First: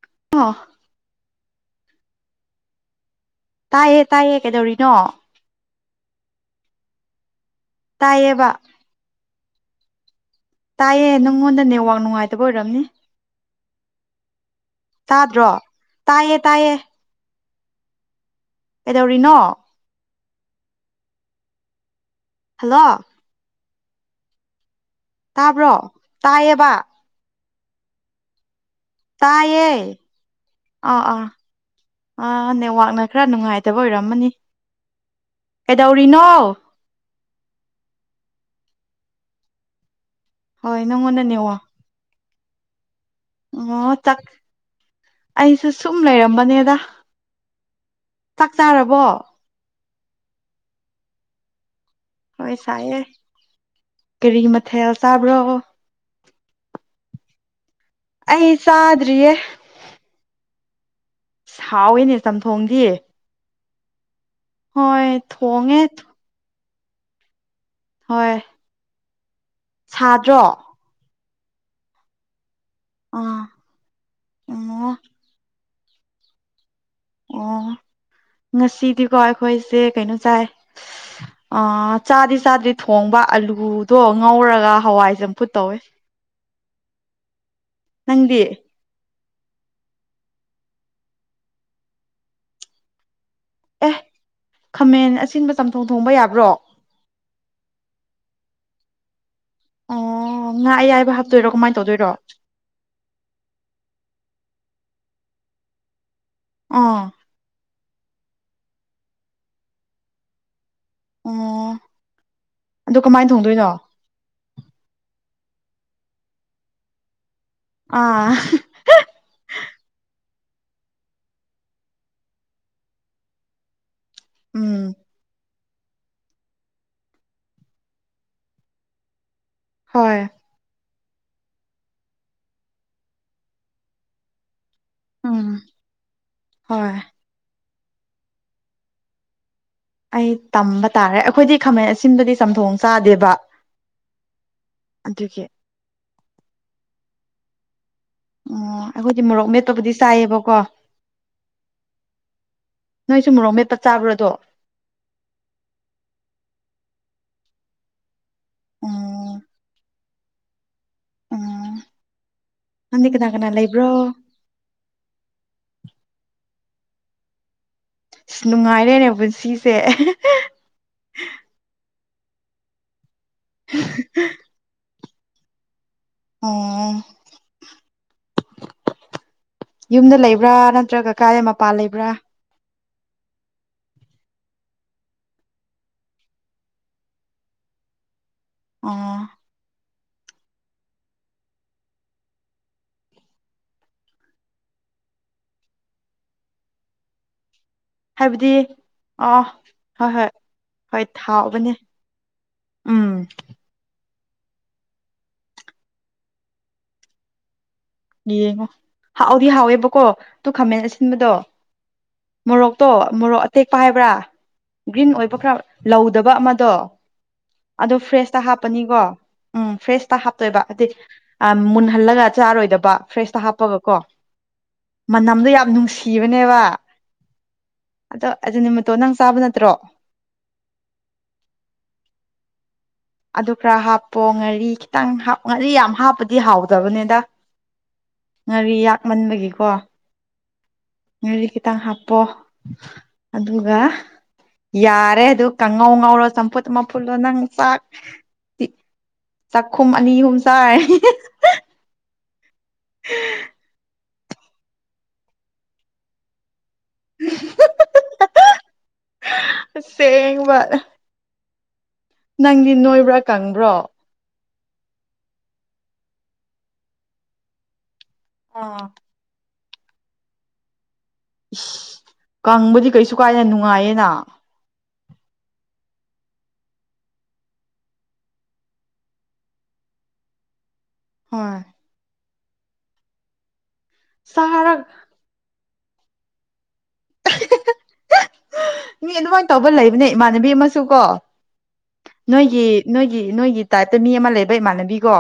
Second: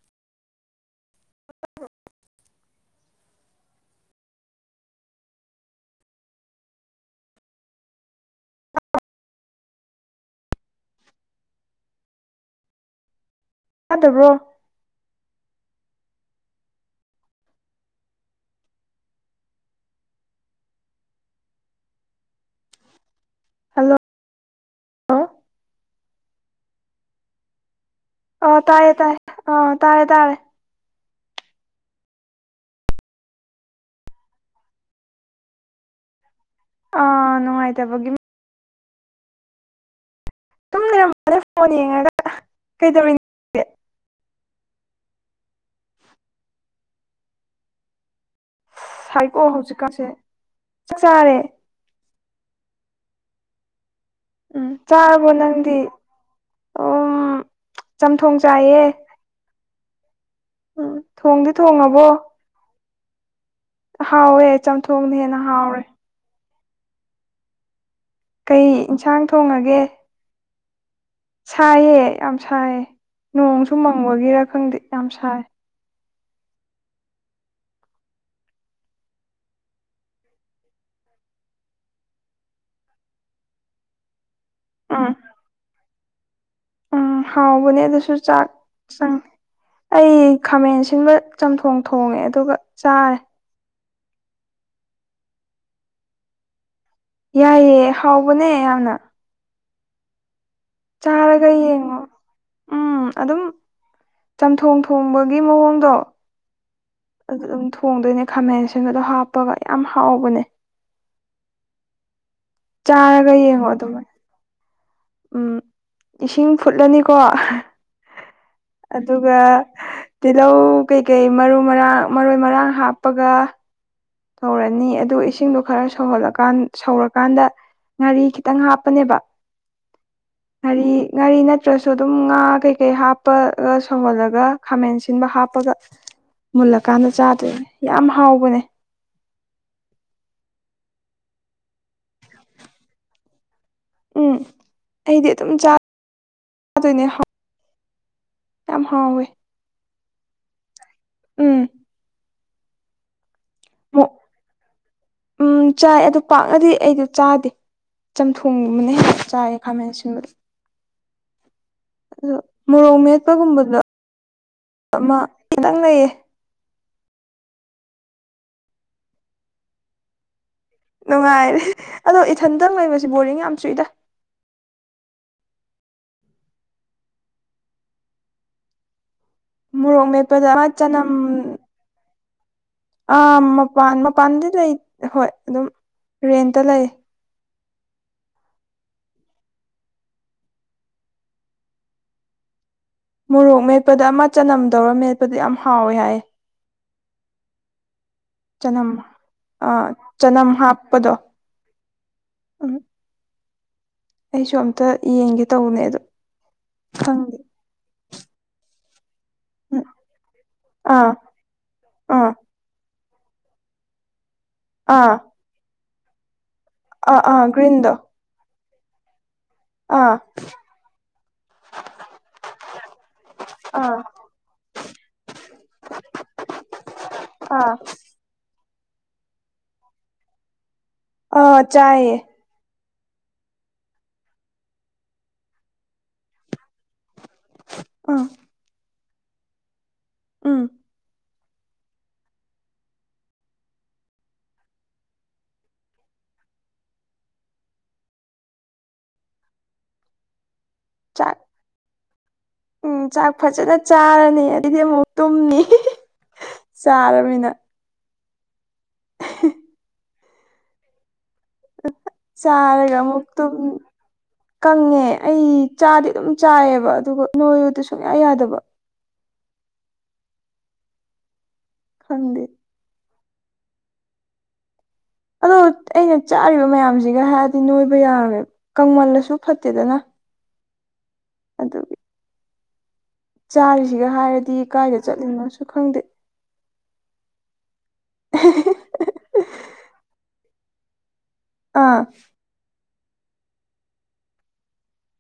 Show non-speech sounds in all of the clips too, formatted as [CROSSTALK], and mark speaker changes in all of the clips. Speaker 1: [UNINTELLIGIBLE]
Speaker 2: [UNINTELLIGIBLE]
Speaker 1: ꯇꯥꯏꯌꯦ ꯇꯥꯏꯌꯦ ꯀꯩꯗꯧꯔꯤꯅꯣ ꯇꯥꯏꯌꯦꯕ ꯇꯥꯏꯌꯦ ꯅꯪꯉꯣꯟꯗ ꯅꯦꯠꯋꯥꯛ ꯅꯨꯡꯉꯥꯏꯇꯕ ꯑꯣꯏꯔꯝꯅꯤ
Speaker 2: ꯇꯥꯗꯕ꯭ꯔꯣ
Speaker 1: ꯇꯥꯗ꯭ꯔꯣ ꯇꯥꯏꯌꯦ ꯇꯥꯏꯌꯦ ꯀꯩꯗꯧꯔꯤꯅꯣ ꯍꯜꯂꯣ
Speaker 2: ꯍꯜꯂꯣ
Speaker 1: ꯇꯥꯕ꯭ꯔꯣ ꯇꯥꯏꯌꯦꯕ
Speaker 2: ꯑ ꯇꯥꯔꯦ ꯇꯥꯔꯦ
Speaker 1: ꯇꯥꯏꯌꯦ
Speaker 2: ꯑ ꯇꯥꯔꯦ ꯇꯥꯔꯦ
Speaker 1: ꯑꯥ ꯑꯥ ꯑꯥ ꯅꯦꯋꯥꯛꯅ ꯈꯔ ꯅꯨꯡꯉꯥꯏꯇꯕ ꯑꯣꯏꯔꯝꯃꯅꯤ ꯀꯩꯗꯧꯔꯤꯅꯣ
Speaker 2: ꯑꯥ ꯅꯨꯡꯉꯥꯏꯇꯕꯒꯤ
Speaker 1: ꯍꯣꯏ
Speaker 2: ꯗꯨꯝ
Speaker 1: ꯅꯪꯉꯣꯟꯗ
Speaker 2: ꯂꯩꯔꯝꯕꯅꯦ
Speaker 1: ꯅꯦꯠꯋꯥꯛ
Speaker 2: ꯐꯣꯟ ꯌꯦꯡꯉꯒ ꯫ ꯀꯩꯗꯧꯔꯤꯅꯣ?
Speaker 1: ꯑꯣ ꯆꯛ ꯑꯩꯁꯨꯦ ꯁꯨꯝ ꯂꯩꯔꯝꯕꯅꯦꯗ ꯆꯥꯛ ꯆꯥꯔꯕꯣ
Speaker 2: ꯍꯥꯏꯔꯛꯑꯣ ꯆꯥꯛ ꯆꯥꯔꯦ
Speaker 1: ꯍꯣꯏ ꯁꯥꯏꯌꯦ ꯀꯔꯤ
Speaker 2: ꯎꯝ
Speaker 1: ꯃꯊꯦꯜ
Speaker 2: ꯆꯥꯔꯕꯣ
Speaker 1: ꯆꯥꯕ꯭ꯔꯣ
Speaker 2: ꯅꯪꯗꯤ ꯎꯝ ꯆꯝꯊꯣꯡ
Speaker 1: ꯑꯩ
Speaker 2: ꯆꯥꯏꯌꯦ
Speaker 1: ꯆꯥꯗ꯭ꯔꯤꯌꯦ
Speaker 2: ꯎꯝ ꯊꯣꯡꯗꯤ
Speaker 1: ꯑꯁ
Speaker 2: ꯊꯣꯡꯉꯕꯣ
Speaker 1: ꯍꯥꯎꯋꯦꯅꯦ ꯆꯝꯊꯣꯡꯗꯤ
Speaker 2: ꯍꯥꯎꯋꯦ
Speaker 1: ꯍꯣꯏ
Speaker 2: ꯆꯝꯊꯣꯡꯅ ꯍꯦꯟꯅ
Speaker 1: ꯊꯣꯡꯉꯦ
Speaker 2: ꯍꯥꯎꯔꯦ
Speaker 1: ꯍꯣꯏ
Speaker 2: ꯀꯩ ꯏꯟꯁꯥꯡ ꯊ
Speaker 1: ꯁꯥꯗ꯭ꯔꯣ
Speaker 2: ꯁꯥꯏꯌꯦ ꯌꯥꯝ ꯁꯥꯏꯌꯦ
Speaker 1: ꯑꯥ
Speaker 2: ꯅꯣꯡꯁꯨ ꯃꯪꯕꯒꯤꯔꯥ ꯈꯪꯗꯦ
Speaker 1: ꯑꯣ
Speaker 2: ꯌꯥꯝ ꯁꯥꯏ
Speaker 1: ꯑꯣ ꯉꯁꯤꯗꯤꯀꯣ ꯑꯩꯈꯣꯏꯁꯦ ꯀꯩꯅꯣ ꯆꯥꯏ ꯆꯥꯗꯤ ꯆꯥꯗ꯭ꯔꯤ ꯊꯣꯡꯕ ꯑꯥꯂꯨꯗꯣ ꯉꯧꯔꯒ
Speaker 2: ꯎꯝ
Speaker 1: ꯍꯋꯥꯏ ꯆꯝꯐꯨꯠ ꯇꯧꯋꯦ
Speaker 2: ꯎꯝ ꯍꯥꯎꯕꯅꯦ ꯑꯗꯨꯁꯨ
Speaker 1: ꯅꯪꯗꯤ
Speaker 2: ꯆꯥꯛ ꯆꯪꯉꯦ ꯑꯩ ꯈꯥꯃꯦꯟ ꯑꯁꯤꯟꯕ ꯆꯝꯊꯣꯡ ꯊꯣꯡꯉꯦ ꯑꯗꯨꯒ ꯆꯥꯔꯦ
Speaker 1: ꯑꯦ ꯈꯥꯃꯦꯟ ꯑꯁꯤꯟꯕ ꯆꯝꯊꯣꯡ ꯊꯣꯡꯕ ꯌꯥꯕ꯭ꯔꯣ
Speaker 2: ꯌꯥꯏꯑꯦ ꯍꯥꯎꯕꯅꯦ ꯌꯥꯝꯅ
Speaker 1: ꯑꯣ ꯉꯥ ꯑꯌꯥꯏꯕ
Speaker 2: ꯆꯥꯔꯒ
Speaker 1: ꯍꯥꯞꯇꯣꯏꯔꯣ ꯀꯃꯥꯏ
Speaker 2: ꯌꯦꯡꯉꯣ
Speaker 1: ꯇꯧꯗꯣꯏꯔꯣ
Speaker 2: ꯎꯝ ꯑꯗꯨꯝ ꯆꯝꯊꯣꯡ ꯊꯣꯡꯕꯒꯤ ꯃꯑꯣꯡꯗꯣ
Speaker 1: ꯑꯥ
Speaker 2: ꯑꯗ ꯑꯗꯨꯝ ꯊꯣ ꯊꯣꯡꯗꯣꯏꯅꯦ ꯈꯥꯃꯦꯟ ꯑꯁꯤꯟꯕꯗꯣ ꯍꯥꯞꯄꯒ ꯌꯥꯝ ꯍꯥꯎꯕꯅꯦ
Speaker 1: ꯑꯣ ꯑꯗꯨ ꯀꯃꯥꯏꯅ
Speaker 2: ꯆꯥꯔꯒ ꯌꯦꯡꯉꯣ
Speaker 1: ꯊꯣꯡꯗꯣꯏꯅꯣ
Speaker 2: ꯑꯗꯨꯃꯥꯏꯅ ꯎꯝ ꯏꯁꯤꯡ ꯐꯨꯠꯂꯅꯤꯀꯣ
Speaker 1: ꯑꯥ
Speaker 2: ꯑꯗꯨꯒ ꯇꯤꯜꯂꯧ ꯀꯩꯀꯩ ꯃꯔꯨ ꯃꯔꯥꯡ ꯃꯔꯣꯏ ꯃꯔꯥꯡ ꯍꯥꯞꯄꯒ ꯊꯧꯔꯅꯤ
Speaker 1: ꯎꯝ
Speaker 2: ꯑꯗꯨ ꯏꯁꯤꯡꯗꯣ ꯈꯔ ꯁꯧꯍꯜꯂꯀꯥꯟ ꯁꯧꯔꯀꯥꯟꯗ ꯉꯥꯔꯤ ꯈꯤꯇꯪ ꯍꯥꯞꯄꯅꯦꯕ
Speaker 1: ꯍꯣꯏ
Speaker 2: ꯉꯥꯔꯤ ꯉꯥꯔꯤ ꯅꯠꯇ꯭ꯔꯁꯨ ꯑꯗꯨꯝ ꯉꯥ ꯀꯩꯀꯩ ꯍꯥꯞꯄꯒ ꯁꯣꯝꯍꯜꯂꯒ ꯈꯥꯃꯦꯟ ꯁꯤꯟꯕ
Speaker 1: ꯎꯝ
Speaker 2: ꯍꯥꯞꯄꯒ
Speaker 1: ꯍꯣꯏ
Speaker 2: ꯃꯨꯜꯂꯀꯥꯟꯗ ꯆꯥꯗꯣꯏꯅꯦ ꯌꯥꯝ ꯍꯥꯎꯕꯅꯦ
Speaker 1: ꯑꯩ ꯇꯝꯕ ꯇꯥꯔꯦ ꯑꯩꯈꯣꯏꯗꯤ ꯈꯥꯃꯦꯟ ꯑꯁꯤꯟꯕꯗꯤ ꯆꯝꯊꯣꯡ ꯆꯥꯗꯦꯕ
Speaker 2: ꯎꯝ ꯑꯩꯗꯤ
Speaker 1: ꯑꯗꯨꯒꯤ
Speaker 2: ꯑꯗꯨꯝ ꯆꯗꯣꯏꯅꯦ
Speaker 1: ꯑꯣ ꯑꯩꯈꯣꯏꯗꯤ ꯃꯣꯔꯣꯛ ꯃꯦꯠꯄꯕꯨꯗꯤ ꯆꯥꯏꯌꯦꯕꯀꯣ
Speaker 2: ꯎꯝ
Speaker 1: ꯅ [INAUDIBLE]
Speaker 2: ꯎꯝ ꯆꯥꯏ ꯑꯗꯨ ꯄꯥꯛꯅꯗꯤ ꯑꯩꯗꯤ ꯆꯥꯗꯦ ꯆꯝꯊꯣꯡꯒꯕꯅꯦ
Speaker 1: ꯎꯝ
Speaker 2: ꯆꯥꯒ ꯈꯥꯃꯦꯟ ꯁꯤꯟꯕꯗ
Speaker 1: ꯎꯝ
Speaker 2: ꯑ ꯃꯣꯔꯣꯛ
Speaker 1: ꯅꯪꯗꯤ ꯀꯅꯥ ꯀꯅꯥ
Speaker 2: ꯃꯦꯠꯄꯒꯨꯝꯕꯗ
Speaker 1: ꯂꯩꯕ꯭ꯔꯣ
Speaker 2: ꯑꯃ ꯈꯤꯇꯪ ꯂꯩꯌꯦ
Speaker 1: ꯑꯁ ꯅꯨꯡꯉꯥꯏꯔꯦꯅꯦ ꯄꯨꯟꯁꯤꯁꯦ
Speaker 2: ꯅꯨꯡꯉꯥꯏꯔꯦ ꯑꯗꯣ ꯏꯊꯟꯇꯪ ꯂꯩꯕꯁꯤ ꯕꯣꯔꯤꯡ ꯌꯥꯝ ꯆꯨꯏꯗ
Speaker 1: ꯑꯣꯝ
Speaker 2: ꯃꯣꯔꯣꯛ
Speaker 1: ꯌꯨꯝꯗ
Speaker 2: ꯃꯦꯠꯄꯗ
Speaker 1: ꯂꯩꯕ꯭ꯔꯥ
Speaker 2: ꯑꯃ
Speaker 1: ꯅꯠꯇ꯭ꯔꯒ ꯀꯀꯥꯗ ꯃꯄꯥꯟ ꯂꯩꯕ꯭ꯔꯥ
Speaker 2: ꯑ ꯃꯄꯥꯟ ꯃꯄꯥꯟꯗꯤ ꯂꯩ ꯍꯣꯏ ꯑꯗꯨꯝ ꯔꯦꯟꯇ ꯂꯩ
Speaker 1: ꯑ [INAUDIBLE]
Speaker 2: ꯃꯣꯔꯣꯛ ꯃꯦꯠꯄꯗ ꯑꯃ ꯆꯅꯝꯗꯧꯔ ꯃꯦꯠꯄꯗ ꯌꯥꯝ ꯍꯥꯎꯏꯦ ꯍꯥꯏ
Speaker 1: ꯍꯥꯏꯕꯗꯤ
Speaker 2: ꯆꯅꯝ
Speaker 1: ꯑꯥ ꯍꯣꯏ ꯍꯣꯏ
Speaker 2: ꯆꯅꯝ
Speaker 1: ꯍꯣꯏ
Speaker 2: ꯍꯥꯞꯄꯗꯣ
Speaker 1: ꯊꯥꯎꯕꯅꯦ ꯎꯝ
Speaker 2: ꯑꯩꯁꯨ ꯑꯝꯇ ꯌꯦꯡꯒꯦ ꯇꯧꯕꯅꯦ ꯑꯗꯣ ꯈꯪꯗꯦ
Speaker 1: ꯌꯦꯌꯦꯒ [INAUDIBLE] ꯍꯥꯎꯥꯎꯗꯤ
Speaker 2: ꯎꯝ
Speaker 1: ꯍꯥꯎꯋꯦꯕꯀꯣ ꯑꯗꯨ ꯈꯥꯃꯦꯟ
Speaker 2: ꯑꯥ
Speaker 1: ꯑꯁꯤꯟꯕꯗꯣ
Speaker 2: ꯑꯥ
Speaker 1: ꯃꯣꯔꯣꯛꯇꯣ ꯃꯣꯔꯣꯛ ꯑꯇꯦꯛꯄ ꯍꯥꯏꯕ꯭ꯔꯥ ꯒ꯭ꯔꯤꯟ
Speaker 2: ꯑꯥ
Speaker 1: ꯑꯣꯏꯕ ꯈꯔ ꯂꯧꯗꯕ ꯑꯃ
Speaker 2: ꯑꯥ ꯑꯥ ꯒ꯭ꯔꯤꯟꯗꯣ
Speaker 1: ꯑꯗꯨ ꯐ꯭ꯔꯦꯖꯇ ꯍꯥ ꯍꯥꯅꯤꯣ ꯎꯝ
Speaker 2: ꯑꯥ
Speaker 1: ꯐ꯭ꯔꯦꯁꯇ ꯍꯥꯞꯇꯣꯏꯕ ꯍꯥꯏ ꯃꯨꯟꯍꯜꯂꯒ ꯆꯥꯔꯣꯏꯗꯕ
Speaker 2: ꯑꯥ
Speaker 1: ꯃ [INAUDIBLE] ꯌꯥꯝ ꯅꯨꯡꯁꯤꯕꯅꯦꯕ
Speaker 2: ꯑꯥ
Speaker 1: ꯑꯗꯣ ꯑꯗꯨ ꯑꯇꯣ ꯅꯪ ꯆꯥꯕ ꯅꯠꯇ꯭ꯔꯣ
Speaker 2: ꯑ ꯆꯌꯦꯌꯦ [INAUDIBLE]
Speaker 1: ꯑꯗꯨ ꯈꯔ ꯍꯥꯞꯄꯣ ꯉꯥꯔꯤ ꯈꯤꯇꯪ ꯉꯥꯔꯤ ꯌꯥꯝ ꯍꯥꯞꯄꯗꯤ ꯍꯥꯎꯗꯕꯅꯤꯗ
Speaker 2: ꯎꯝ
Speaker 1: ꯉꯥꯔꯤ ꯌꯥꯛꯃꯟꯕꯒꯤꯀꯣ
Speaker 2: ꯎꯝ
Speaker 1: ꯉꯥꯔꯤ ꯈꯤꯇꯪ ꯍꯥꯞꯄꯣ ꯑꯗꯨꯒ ꯌꯥꯔꯦ ꯑꯗꯨ ꯀꯥꯡꯉꯧ ꯉꯧꯔꯣ ꯆꯝꯐꯨꯠ ꯃꯝꯐꯨꯠꯂꯣ ꯅꯪ ꯆꯥꯛ ꯆꯥꯛꯈꯨꯝ ꯑꯅꯤ ꯑꯍꯨꯝ ꯁꯥꯏ
Speaker 2: ꯆꯥꯛ [INAUDIBLE] ꯎꯝ ꯆꯥꯛ ꯐꯖꯅ ꯆꯥꯔꯅꯤ ꯑꯗꯨꯏꯗꯤ ꯑꯃꯨꯛ ꯇꯨꯝꯅꯤ ꯆꯥꯔꯕꯔꯕꯃꯤꯅ
Speaker 1: ꯁꯦꯡ ꯃꯥ ꯅꯪꯗꯤ
Speaker 2: ꯆꯥꯔꯒ
Speaker 1: ꯅꯣꯏꯕ꯭ꯔꯥ
Speaker 2: ꯑꯃꯨꯛ ꯇꯨꯝ
Speaker 1: ꯀꯪꯕ꯭ꯔꯣ
Speaker 2: ꯀꯪꯉꯦ ꯑꯩ ꯆꯥꯗꯤ ꯑꯗꯨꯝ ꯆꯥꯏꯑꯕ ꯑꯗꯨꯒ ꯅꯣꯏꯔꯨꯗ ꯁꯨꯡꯌꯥ ꯌꯥꯗꯕ
Speaker 1: ꯑꯥ ꯏꯁ
Speaker 2: ꯈꯪꯗꯦ
Speaker 1: ꯀꯪꯕꯨꯗꯤ ꯀꯩꯁꯨ ꯀꯥꯏꯅ ꯅꯨꯡꯉꯥꯏꯌꯦꯅ
Speaker 2: ꯑꯗꯨ ꯑꯩꯅ ꯆꯥꯔꯤꯕ ꯃꯌꯥꯝꯁꯤꯒ ꯍꯥꯏꯔꯗꯤ ꯅꯣꯏꯕ ꯌꯥꯔꯔꯣꯏꯕ ꯀꯪꯃꯜꯂꯁꯨ ꯐꯠꯇꯦꯗꯅ
Speaker 1: ꯍꯣꯏ [INAUDIBLE]
Speaker 2: ꯑꯗꯨꯒꯤ ꯆꯥꯔꯤꯁꯤꯒ ꯍꯥꯏꯔꯗꯤ
Speaker 1: ꯆꯥꯔꯒ
Speaker 2: ꯀꯥꯏꯗ ꯆꯠꯂꯤꯅꯣꯁꯨ ꯈꯪꯗꯦ
Speaker 1: [UNINTELLIGIBLE] [INAUDIBLE]
Speaker 2: ꯑꯦ ꯍꯦ ꯍꯦꯍꯦ
Speaker 1: ꯃꯤ ꯑꯗꯨꯃꯥꯏꯟ ꯇꯧꯕ ꯂꯩꯕꯅꯦ ꯏꯃꯥꯟꯅꯕꯤ ꯑꯃꯁꯨ ꯀꯣ
Speaker 2: ꯑꯥ
Speaker 1: ꯅꯣꯏꯒꯤ ꯅꯣꯏꯒꯤ ꯅꯣꯏꯒꯤ ꯇꯥꯏꯞꯇ ꯃꯤ ꯑꯃ ꯂꯩꯕ ꯏꯃꯥꯟꯅꯕꯤꯀꯣ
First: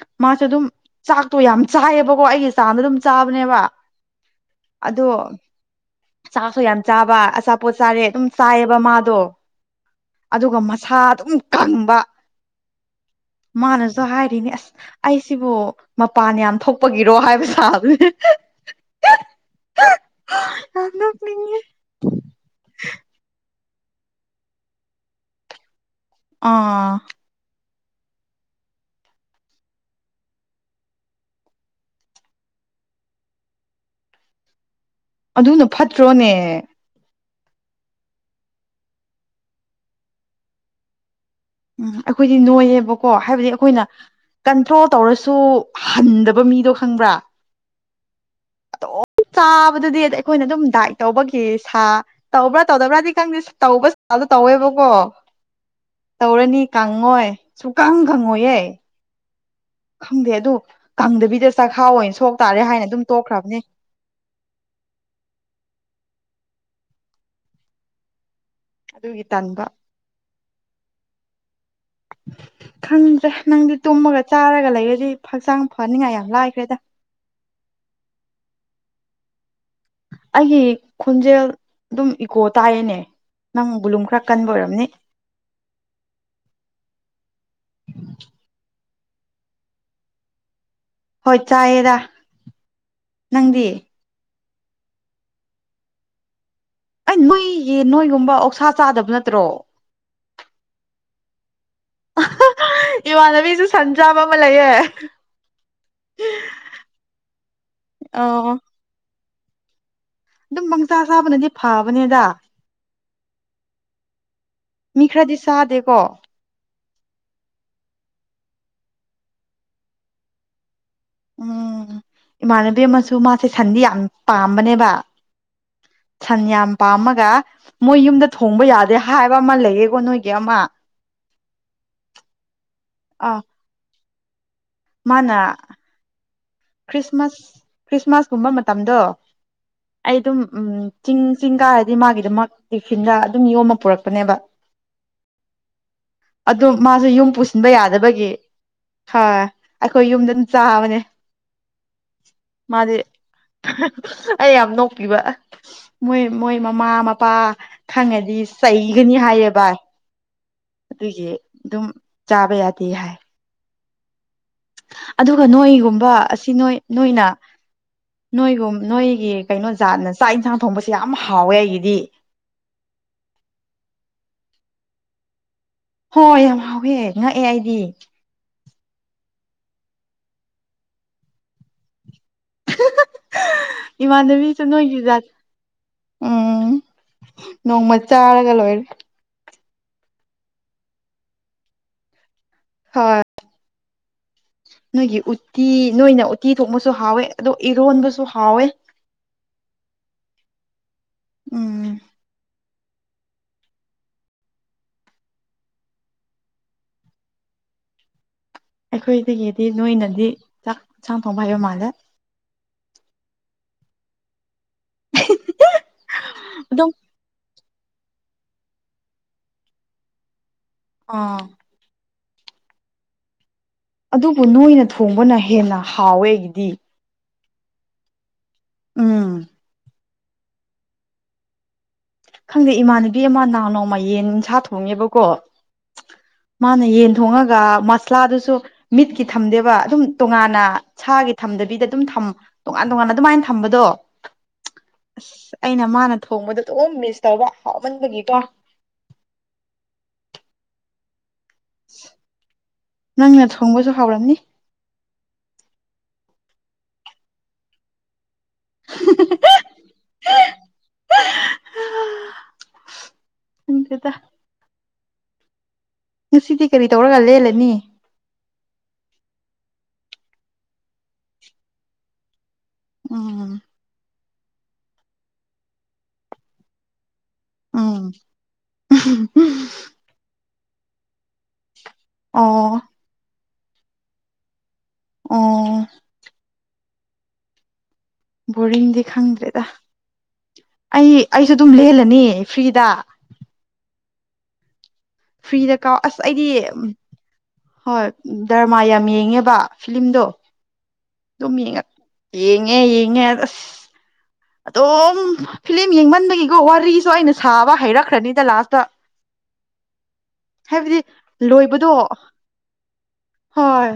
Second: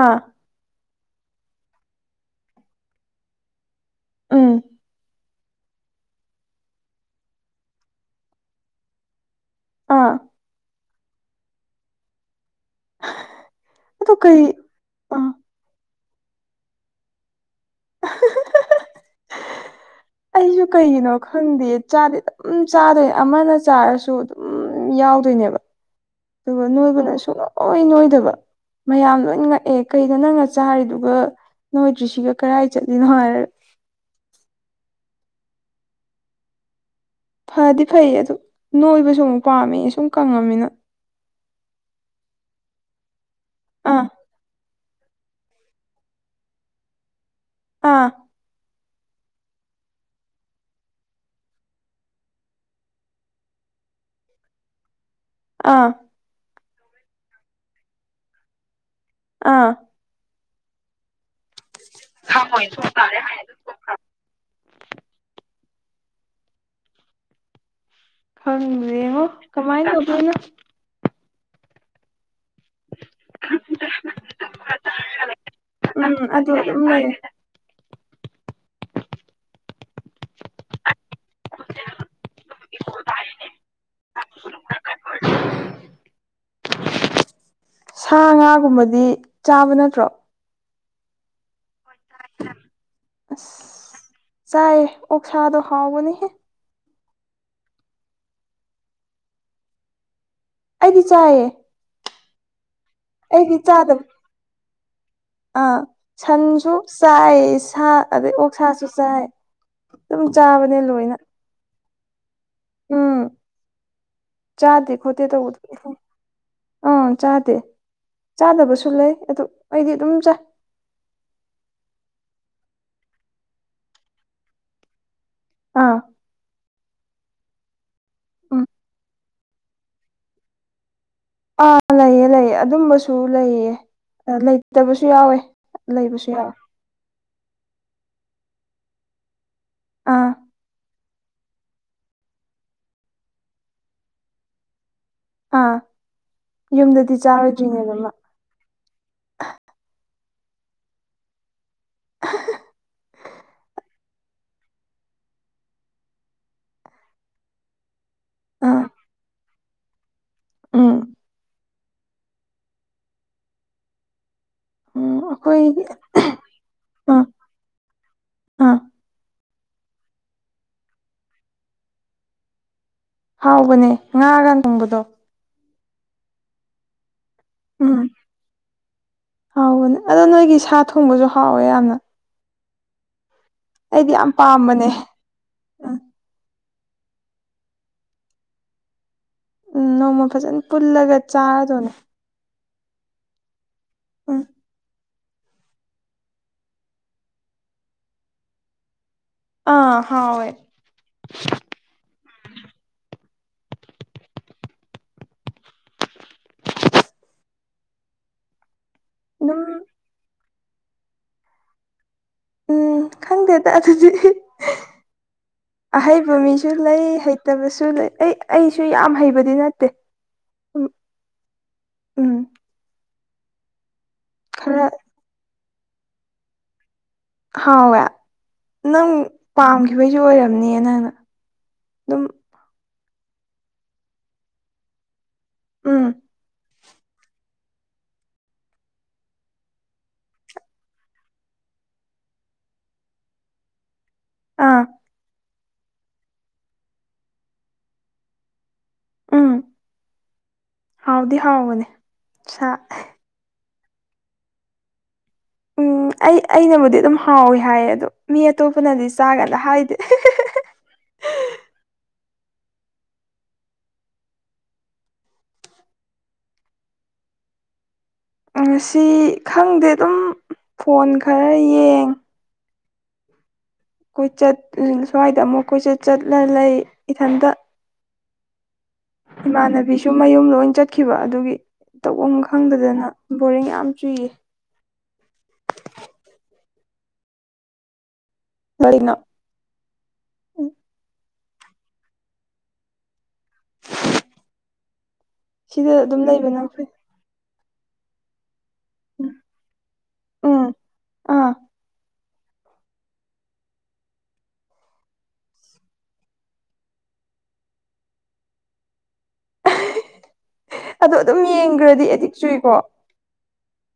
Speaker 2: ꯑꯥ
Speaker 1: ꯃꯥꯁꯨ ꯑꯗꯨꯝ ꯆꯥꯛꯇꯣ ꯌꯥꯝ ꯆꯥꯏꯌꯦꯕꯀꯣ ꯑꯩꯒꯤ ꯆꯥꯝꯗ ꯑꯗꯨꯝ ꯆꯥꯕꯅꯦꯕ
Speaker 2: ꯎꯝ
Speaker 1: ꯑꯗꯣ ꯆꯥꯛꯁꯨ ꯌꯥꯝ ꯆꯥꯕ ꯑꯆꯥꯄꯣꯠ ꯆꯥꯔꯦ ꯑꯗꯨꯝ ꯆꯥꯏꯌꯦꯕ ꯃꯥꯗꯣ
Speaker 2: ꯑꯥ
Speaker 1: ꯑꯗꯨꯒ ꯃꯁꯥ ꯑꯗꯨꯝ ꯀꯪꯕ ꯃꯥꯅꯁꯨ
Speaker 2: ꯑꯗꯨ ꯀꯩ
Speaker 1: ꯍꯥꯏꯔꯤꯅꯤ ꯑꯁ
Speaker 2: ꯑꯥ
Speaker 1: ꯑꯩꯁꯤꯕꯨ ꯃꯄꯥꯟ ꯌꯥꯝ ꯊꯣꯛꯄꯒꯤꯔꯣ ꯍꯥꯏꯕ ꯁꯥꯥꯕꯦ
Speaker 2: ꯑꯩꯁꯨ ꯀꯩꯒꯤꯅꯣ ꯈꯪꯗꯦ ꯆꯥꯗꯤ ꯑꯗꯨꯝ ꯆꯥꯗꯣꯏ ꯑꯃꯅ ꯆꯥꯔꯁꯨ ꯑꯗꯨꯝ ꯌꯥꯎꯗꯣꯏꯅꯦꯕ ꯑꯗꯨꯒ
Speaker 1: ꯑꯥ
Speaker 2: ꯅꯣꯏꯕꯨꯅ ꯁꯨꯛꯅꯣ ꯍꯣꯏ ꯅꯣꯏꯗꯕ ꯃꯌꯥꯝ ꯂꯣꯏ ꯉꯛꯑꯦ ꯀꯩꯗ ꯅꯪꯅ ꯆꯥꯔꯤꯗꯨꯒ ꯅꯣꯏꯗ꯭ꯔꯤꯁꯤꯒ ꯀꯔꯥꯏ ꯆꯠꯂꯤꯅꯣ ꯍꯥꯏꯔ
Speaker 1: ꯑꯗꯨꯅ ꯐꯠꯇ꯭ꯔꯣꯅꯦ
Speaker 2: ꯐꯗꯤ ꯐꯩꯌꯦ ꯑꯗꯨ ꯅꯣꯏꯕꯁꯨ ꯑꯃꯨꯛ ꯄꯥꯝꯃꯦ ꯁꯨꯝ ꯀꯪꯉꯃꯤꯅ
Speaker 1: ꯎꯝ ꯑꯩꯈꯣꯏꯗꯤ ꯅꯣꯏꯌꯦꯕꯀꯣ ꯍꯥꯏꯕꯗꯤ ꯑꯈꯣꯏꯅ
Speaker 2: ꯑꯥ
Speaker 1: ꯀꯟꯇ꯭ꯔꯣꯜ ꯇꯧꯔꯁꯨ ꯍꯟꯗꯕ ꯃꯤꯗꯣ ꯈꯪꯕ꯭ꯔꯥ
Speaker 2: ꯑꯥ
Speaker 1: ꯑꯗꯣ ꯆꯥꯕꯗꯨꯗꯤ ꯑꯗ ꯑꯩꯈꯣꯏꯅ ꯑꯗꯨꯝ ꯗꯥꯏꯠ ꯇꯧꯕꯒꯤ ꯁꯥ ꯇꯧꯕ꯭ꯔꯥ ꯇꯧꯗꯕ꯭ꯔꯗꯤ ꯈꯪꯗꯦ ꯇꯧꯕ ꯁꯗ ꯇꯧꯋꯦꯕꯀꯣ
Speaker 2: ꯑꯥ
Speaker 1: ꯇꯧꯔꯅꯤ ꯀꯪꯉꯣꯏ ꯁꯨꯀꯪ ꯀꯪꯉꯣꯏꯌꯦ
Speaker 2: ꯑꯥ
Speaker 1: ꯈꯪꯗꯦ ꯑꯗꯨ ꯀꯪꯗꯕꯤ ꯆꯈꯥꯎ ꯑꯣꯏꯅ ꯁꯣꯛ ꯇꯥꯔꯦ ꯍꯥꯏꯅ ꯑꯗꯨꯝ ꯇꯣꯛꯈ꯭ꯔꯝꯅꯦ
Speaker 2: ꯈꯪꯗꯦꯉꯣ
Speaker 1: ꯑꯗꯨꯒꯤ ꯇꯟꯕ
Speaker 2: ꯀꯃꯥꯏꯟ ꯇꯧꯗꯣꯏꯅꯣ
Speaker 1: ꯈꯪꯗ꯭ꯔꯦ ꯅꯪꯗꯤ ꯇꯨꯝꯃꯒ ꯆꯥꯔꯒ ꯂꯩꯔꯗꯤ ꯐꯆꯥꯡ ꯐꯅꯤꯉꯥꯏ
Speaker 2: ꯎꯝ
Speaker 1: ꯌꯥꯝ
Speaker 2: ꯑꯗꯨ
Speaker 1: ꯂꯥꯏꯈ꯭ꯔꯦꯗ
Speaker 2: ꯑꯗꯨꯝ ꯂꯩꯔꯦ
Speaker 1: ꯑꯩꯒꯤ ꯈꯣꯟꯖꯦꯜ ꯑꯗꯨꯝ ꯏꯀꯣ ꯇꯥꯏꯌꯦꯅꯦ ꯅꯪ ꯕꯨꯂꯨꯝ ꯈꯔ ꯀꯟꯕ ꯑꯣꯏꯔꯝꯅꯤ
Speaker 2: [UNINTELLIGIBLE] ꯁꯥ ꯉꯥꯒꯨꯝꯕꯗꯤ ꯆꯥꯕ ꯅꯠꯇ꯭ꯔꯣ
Speaker 1: ꯍꯣꯏ ꯆꯥꯏꯌꯦꯔ ꯅꯪꯗꯤ
Speaker 2: ꯆꯥꯏ ꯑꯣꯛꯁꯥꯗꯣ ꯍꯥꯎꯕꯅꯤꯍꯦ
Speaker 1: ꯑꯩ ꯃꯩꯒꯤ ꯅꯣꯏꯒꯨꯝꯕ ꯑꯣꯛꯁꯥ ꯆꯥꯗꯕ ꯅꯠꯇ꯭ꯔꯣ
Speaker 2: ꯑꯩꯗꯤ ꯆꯥꯏꯌꯦ ꯑꯩꯗꯤ
Speaker 1: ꯏꯋꯥꯅꯕꯤꯁꯨ ꯁꯟ
Speaker 2: ꯆꯥꯗꯕ
Speaker 1: ꯆꯕꯥ ꯑꯃ ꯂꯩꯌꯦ
Speaker 2: ꯑꯥ ꯁꯟꯁꯨ ꯆꯥꯏ ꯁꯥ ꯑꯗꯩ ꯑꯣꯛ
Speaker 1: ꯑ
Speaker 2: ꯁꯥꯁꯨ ꯆꯥꯏ
Speaker 1: ꯑꯗꯨꯝ
Speaker 2: ꯆꯥꯕꯅꯦ
Speaker 1: ꯃꯪꯆꯥ
Speaker 2: ꯂꯣꯏꯅ
Speaker 1: ꯆꯥꯕꯅꯗꯤ ꯐꯕꯅꯦꯗ
Speaker 2: ꯎꯝ ꯆꯥꯗꯦ
Speaker 1: ꯃꯤ
Speaker 2: ꯈꯣꯠꯇꯦ
Speaker 1: ꯈꯔꯗꯤ
Speaker 2: ꯇꯧꯕꯗꯨ
Speaker 1: ꯆꯥꯗꯦꯀꯣ
Speaker 2: ꯑꯥ ꯆꯥꯗꯦ ꯆꯥꯗꯕꯁꯨ ꯂꯩ ꯑꯗꯨ ꯑꯩꯗꯤ ꯑꯗꯨꯝ ꯆꯥꯏ
Speaker 1: ꯎꯝ ꯏꯃꯥꯟꯅꯕꯤ ꯑꯃꯁꯨ ꯃꯥꯁꯦ ꯁꯟꯗꯤ ꯌꯥꯝ ꯄꯥꯝꯕꯅꯦꯕ
Speaker 2: ꯑꯥ
Speaker 1: ꯁꯟ ꯌꯥꯝ ꯄꯥꯝꯃꯒ ꯃꯣꯏ ꯌꯨꯝꯗ ꯊꯣꯡꯕ
Speaker 2: ꯎꯝ
Speaker 1: ꯌꯥꯗꯦ ꯍꯥꯏꯕ ꯑꯃ ꯂꯩꯌꯦ ꯀꯣ ꯅꯣꯏꯒꯤ ꯑꯃꯥ
Speaker 2: ꯑꯥ ꯂꯩꯌꯦ ꯂꯩꯌ ꯑꯗꯨꯝꯕꯁꯨ
Speaker 1: ꯑꯥ
Speaker 2: ꯂꯩꯌꯦ ꯑ ꯂꯩ ꯇꯕꯁꯨ ꯌꯥꯎꯋꯦ ꯂꯩꯕꯁꯨ ꯌꯥꯎꯋꯦ
Speaker 1: ꯈ꯭ꯔꯤꯁꯃꯁ ꯈ꯭ꯔꯤꯁꯃꯥꯁ ꯀꯨꯝꯕ ꯃꯇꯝꯗꯣ ꯑꯩ
Speaker 2: ꯑꯥ
Speaker 1: ꯗꯨꯝ ꯎꯝ ꯆꯤꯡ ꯆꯤꯡ ꯀꯥꯔꯗꯤ ꯃꯥꯒꯤꯗꯃꯛ ꯇꯦꯛꯁꯤꯟꯅ ꯑꯗꯨꯝ ꯌꯣꯝꯃ ꯄꯨꯔꯛꯄꯅꯦꯕ
Speaker 2: ꯑꯥ
Speaker 1: ꯑꯗꯨ ꯃꯥꯁꯦ
Speaker 2: ꯌꯨꯝꯗꯗꯤ
Speaker 1: ꯌꯨꯝ ꯄꯨꯁꯤꯟꯕ
Speaker 2: ꯆꯥꯔꯣꯏꯗ꯭ꯔꯤꯅꯦꯕ ꯃꯥ
Speaker 1: ꯌꯥꯗꯕꯒꯤ ꯍꯥ ꯑꯩꯈꯣꯏ ꯌꯨꯝꯗ ꯗꯨꯝ ꯆꯥꯕꯅꯦ ꯃꯥꯗꯤ ꯑꯩ ꯌꯥꯝ ꯅꯣꯛꯄꯤꯕ ꯃꯣꯏ ꯃꯣꯏ ꯃꯃꯥ ꯃꯄꯥ ꯈꯪꯉꯗꯤ
Speaker 2: ꯑꯥ
Speaker 1: ꯆꯩꯒꯅꯤ ꯍꯥꯏꯌꯦꯕ
Speaker 2: ꯎꯝ
Speaker 1: ꯑꯗꯨꯏꯒꯤ ꯑꯗꯨꯝ ꯆꯥꯕ ꯌꯥ ꯄꯤ ꯍꯥꯏ
Speaker 2: ꯎꯝ
Speaker 1: ꯑꯗꯨꯒ
Speaker 2: ꯑꯩꯈꯣꯏꯒꯤ
Speaker 1: ꯅꯣꯏꯒꯨꯝꯕ ꯑꯁꯤ ꯅꯣꯏ
Speaker 2: ꯑꯥ
Speaker 1: ꯅꯣꯏꯅ
Speaker 2: ꯑꯥ
Speaker 1: ꯅꯣꯏꯒꯨꯝ ꯅꯣꯏꯒꯤ ꯀꯩꯅꯣ ꯖꯥꯠꯅ ꯆꯥꯛ ꯌꯦꯟꯁꯥꯡ ꯊꯣꯡꯕꯁꯦ ꯌꯥꯝ ꯍꯥꯎꯋꯦ ꯑꯩꯒꯤꯗꯤ
Speaker 2: ꯍꯥꯎꯕꯅꯦ ꯉꯥꯒ ꯊꯣꯡꯕꯗꯣ
Speaker 1: ꯍꯣꯏ ꯌꯥꯝ ꯍꯥꯎꯋꯦ ꯉꯛꯑꯦ ꯑꯩꯗꯤ
Speaker 2: ꯍꯥꯎꯕꯅꯤ ꯑꯗꯣ ꯅꯣꯏꯒꯤ ꯁꯥ ꯊꯣꯡꯕꯁꯨ ꯍꯥꯎꯋꯦ ꯌꯥꯝꯅ ꯑꯩꯗꯤ ꯌꯥꯝ
Speaker 1: ꯏꯃꯥꯟꯅꯕꯤꯁꯨ
Speaker 2: ꯄꯥꯝꯕꯅꯦ
Speaker 1: ꯅꯣꯏꯒꯤꯖꯥꯠ
Speaker 2: ꯎꯝ
Speaker 1: ꯎꯝ ꯅꯣꯡꯃ ꯆꯥꯔꯒ ꯂꯣꯏꯔꯦ
Speaker 2: ꯎꯝ ꯅꯣꯡꯃ ꯐꯖꯅ ꯄꯨꯜꯂꯒ ꯆꯥꯔꯗꯣꯏꯅꯦ
Speaker 1: ꯍꯣꯏ
Speaker 2: ꯎꯝ
Speaker 1: ꯅꯣꯏꯒꯤ ꯎꯠꯇꯤ ꯅꯣꯏꯅ ꯎꯇꯤ ꯊꯣꯡꯃꯁꯨ ꯍꯥꯎꯋꯦ ꯑꯗꯣ ꯏꯔꯣꯟꯕꯁꯨ ꯍꯥꯎꯋꯦ
Speaker 2: ꯑꯥ ꯍꯥꯎꯏ
Speaker 1: ꯎꯝ
Speaker 2: ꯑꯗꯨꯝ
Speaker 1: ꯑꯩꯈꯣꯏꯗꯒꯤꯗꯤ ꯅꯣꯏꯅꯗꯤ ꯆꯥꯛ ꯍꯛꯁꯥꯡ ꯐꯣꯡꯕ ꯍꯥꯏꯕ ꯃꯥꯜꯂꯦ
Speaker 2: ꯎꯝ ꯈꯪꯗꯦ ꯇ ꯑꯗꯨꯗꯤ ꯑꯍꯩꯕ ꯃꯤꯁꯨ
Speaker 1: ꯑꯗꯨꯝ
Speaker 2: ꯂꯩ ꯍꯩꯇꯕꯁꯨ ꯂꯩ ꯑꯩ ꯑꯩꯁꯨ ꯌꯥꯝ ꯍꯩꯕꯗꯤ ꯅꯠꯇꯦ ꯎꯝ
Speaker 1: ꯑꯥ
Speaker 2: ꯎꯝ
Speaker 1: ꯑꯗꯨꯕꯨ ꯅꯣꯏꯅ
Speaker 2: ꯈꯔ
Speaker 1: ꯊꯣꯡꯕꯅ ꯍꯦꯟꯅ ꯍꯥꯎꯋꯦꯒꯤꯗꯤ
Speaker 2: ꯍꯥꯎꯋꯦ ꯅꯪ ꯄꯥꯝꯈꯤꯕꯩꯁꯨ ꯑꯣꯏꯔꯝꯅꯦ ꯅꯪꯅꯝ
Speaker 1: ꯈꯪꯗꯦ ꯏꯃꯥꯟꯅꯕꯤ ꯑꯃ ꯅꯅꯥꯎ ꯅꯣꯡꯃ ꯌꯦꯟ ꯏꯟꯁꯥ ꯊꯣꯡꯉꯦꯕꯀꯣ
Speaker 2: ꯎꯝ
Speaker 1: ꯃꯥꯅ ꯌꯦꯟ ꯊꯣꯡꯉꯒ ꯃꯁꯂꯥꯗꯨꯁꯨ ꯃꯤꯠꯀꯤ ꯊꯝꯗꯦꯕ ꯑꯗꯨꯝ ꯇꯣꯉꯥꯟꯅ ꯁꯥꯒꯤ ꯕꯤꯗ ꯑꯗꯨꯝ ꯊꯝ ꯇꯣꯉꯥꯟ ꯇꯣꯉꯥꯟꯅ ꯑꯗꯨꯃꯥꯏꯅ ꯊꯝꯕꯗꯣ
Speaker 2: ꯑꯥ
Speaker 1: ꯑꯁ ꯑꯩꯅ ꯃꯥꯅ ꯊꯣꯡꯕꯗ ꯑꯗꯨꯝ ꯃꯤꯁ ꯇꯧꯕ ꯍꯥꯎꯃꯟꯕꯒꯤꯀꯣ
Speaker 2: ꯎꯝ ꯍꯥꯎꯗꯤ ꯍꯥꯎꯒꯅꯦ
Speaker 1: ꯅꯪꯅ ꯊꯣꯡꯕꯁꯨ ꯈꯥꯎꯔꯝꯅꯤ
Speaker 2: ꯎꯝ ꯑꯩ ꯑꯩꯅꯕꯨꯗꯤ ꯑꯗꯨꯝ ꯍꯥꯎꯋꯤ ꯍꯥꯏꯌꯦ ꯑꯗꯣ ꯃꯤ ꯑꯇꯣꯞꯄꯅꯗꯤ ꯆꯥꯒꯗ ꯍꯥꯏꯗꯦ
Speaker 1: ꯎꯗꯦꯇꯥ ꯅꯨꯡꯁꯤꯗꯤ ꯀꯔꯤ ꯇꯧꯔꯒ ꯂꯦꯜꯂꯅꯤ
Speaker 2: ꯉꯁꯤ ꯈꯪꯗꯦ ꯑꯗꯨꯝ ꯐꯣꯟ ꯈꯔ ꯌꯦꯡ
Speaker 1: ꯎꯝ
Speaker 2: ꯀꯣꯏꯆꯠ ꯁ꯭ꯋꯥꯏꯗ ꯑꯃꯨꯛ ꯀꯣꯏꯆꯠ ꯆꯠꯂ ꯂꯩ ꯏꯊꯟꯇ
Speaker 1: ꯎꯝ
Speaker 2: ꯏꯃꯥꯟꯅꯕꯤꯁꯨ ꯃꯌꯨꯝ ꯂꯣꯏ ꯆꯠꯈꯤꯕ ꯑꯗꯨꯒꯤ ꯇꯧꯝ
Speaker 1: ꯑꯣ
Speaker 2: ꯈꯪꯗꯗꯅ ꯕꯣꯔꯤꯡ ꯌꯥꯝ ꯆꯨꯏꯌꯦ
Speaker 1: ꯑꯝ ꯕꯣꯔꯤꯡꯗꯤ
Speaker 2: ꯀꯔꯤꯅꯣ
Speaker 1: ꯈꯪꯗ꯭ꯔꯦꯗ
Speaker 2: ꯎꯝ,
Speaker 1: ꯑꯩ ꯑꯩꯁꯨ ꯑꯗꯨꯝ ꯂꯍꯂꯅꯤ ꯐ꯭ꯔꯤꯗ
Speaker 2: [UNINTELLIGIBLE]
Speaker 1: ꯐ꯭ꯔꯤꯗ
Speaker 2: ꯁꯤꯗ
Speaker 1: ꯀꯥꯎ
Speaker 2: ꯑꯗꯨꯝ
Speaker 1: ꯑꯁ ꯑꯩꯗꯤ
Speaker 2: ꯂꯩꯕꯅ ꯐꯩ
Speaker 1: ꯍꯣꯏ ꯗꯔꯃꯥ ꯌꯥꯝ ꯌꯦꯡꯉꯦꯕ ꯐꯤꯂꯤꯂꯝꯗꯣ
Speaker 2: ꯎꯝ ꯑꯥ
Speaker 1: ꯑꯗꯨꯝ ꯌꯦꯡꯉ ꯌꯦꯉꯦ ꯌꯦꯉ ꯑꯁ ꯑꯝ ꯐꯤꯂꯝ ꯌꯦꯡꯃꯟꯕꯒꯤꯀꯣ ꯋꯥꯔꯤꯁꯨ ꯑꯩꯅ ꯁꯥꯕ ꯍꯩꯔꯛꯈ꯭ꯔꯅꯤꯗ ꯂꯥꯁꯇ ꯍꯥꯏꯕꯗꯤ
Speaker 2: ꯑꯗꯣ ꯑꯗꯨꯝ
Speaker 1: ꯂꯣꯏꯕꯗꯣ
Speaker 2: ꯌꯦꯡꯈ꯭ꯔꯗꯤ ꯑꯦꯗꯤꯛ ꯆꯨꯏꯀꯣ
Speaker 1: ꯍꯣꯏ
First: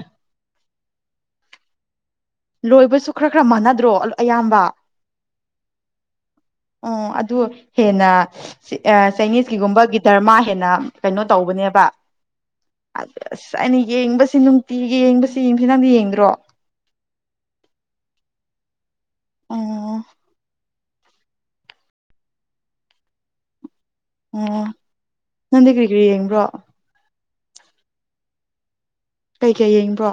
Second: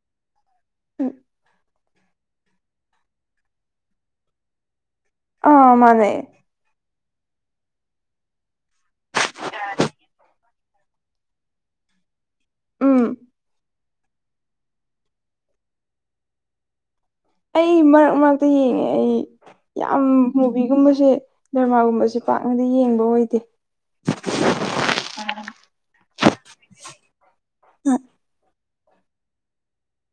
Speaker 2: ꯎꯝ
Speaker 1: ꯂꯣꯏꯕꯁꯨ ꯈꯔ ꯈꯔ ꯃꯥꯟꯅꯗ꯭ꯔꯣ ꯑꯌꯥꯝꯕ
Speaker 2: ꯑꯥ ꯃꯥꯅꯦ
Speaker 1: ꯑꯣ ꯑꯗꯨ ꯍꯦꯟꯅ ꯆꯥꯏꯅꯤꯁꯀꯤꯒꯨꯝꯕ ꯒꯤꯇꯔꯃꯥ ꯍꯦꯟꯅ ꯀꯩꯅꯣ ꯇꯧꯕꯅꯦꯕꯁ
Speaker 2: ꯎꯝ
Speaker 1: ꯍꯥꯏꯅꯤ ꯌꯦꯡꯕꯁꯤ ꯅꯨꯡꯇꯤ ꯌꯦꯡꯕꯁꯤ ꯌꯦꯡꯁꯤ ꯅꯪꯗꯤ ꯌꯦꯡꯗ꯭ꯔꯣ
Speaker 2: ꯑꯩ ꯃꯔꯛ ꯃꯔꯛꯇ ꯌꯦꯡꯉꯦ ꯑꯩ
Speaker 1: ꯑꯣ
Speaker 2: ꯌꯥꯝ ꯃꯨꯚꯒꯨꯝꯕꯁꯨ ꯁꯤꯦ ꯗꯔꯃꯥꯒꯨꯝꯕꯕꯁꯤꯦ ꯄꯥꯛꯅꯗꯤ ꯌꯦꯡꯕ ꯑꯣꯏꯗꯦ
Speaker 1: ꯑꯣ ꯅꯪꯗꯤ ꯀꯔꯤ ꯀꯔꯤ ꯌꯦꯡꯕ꯭ꯔꯣ
Speaker 2: ꯎꯝ
Speaker 1: ꯀꯩꯀꯩ ꯌꯦꯡꯕ꯭ꯔꯣ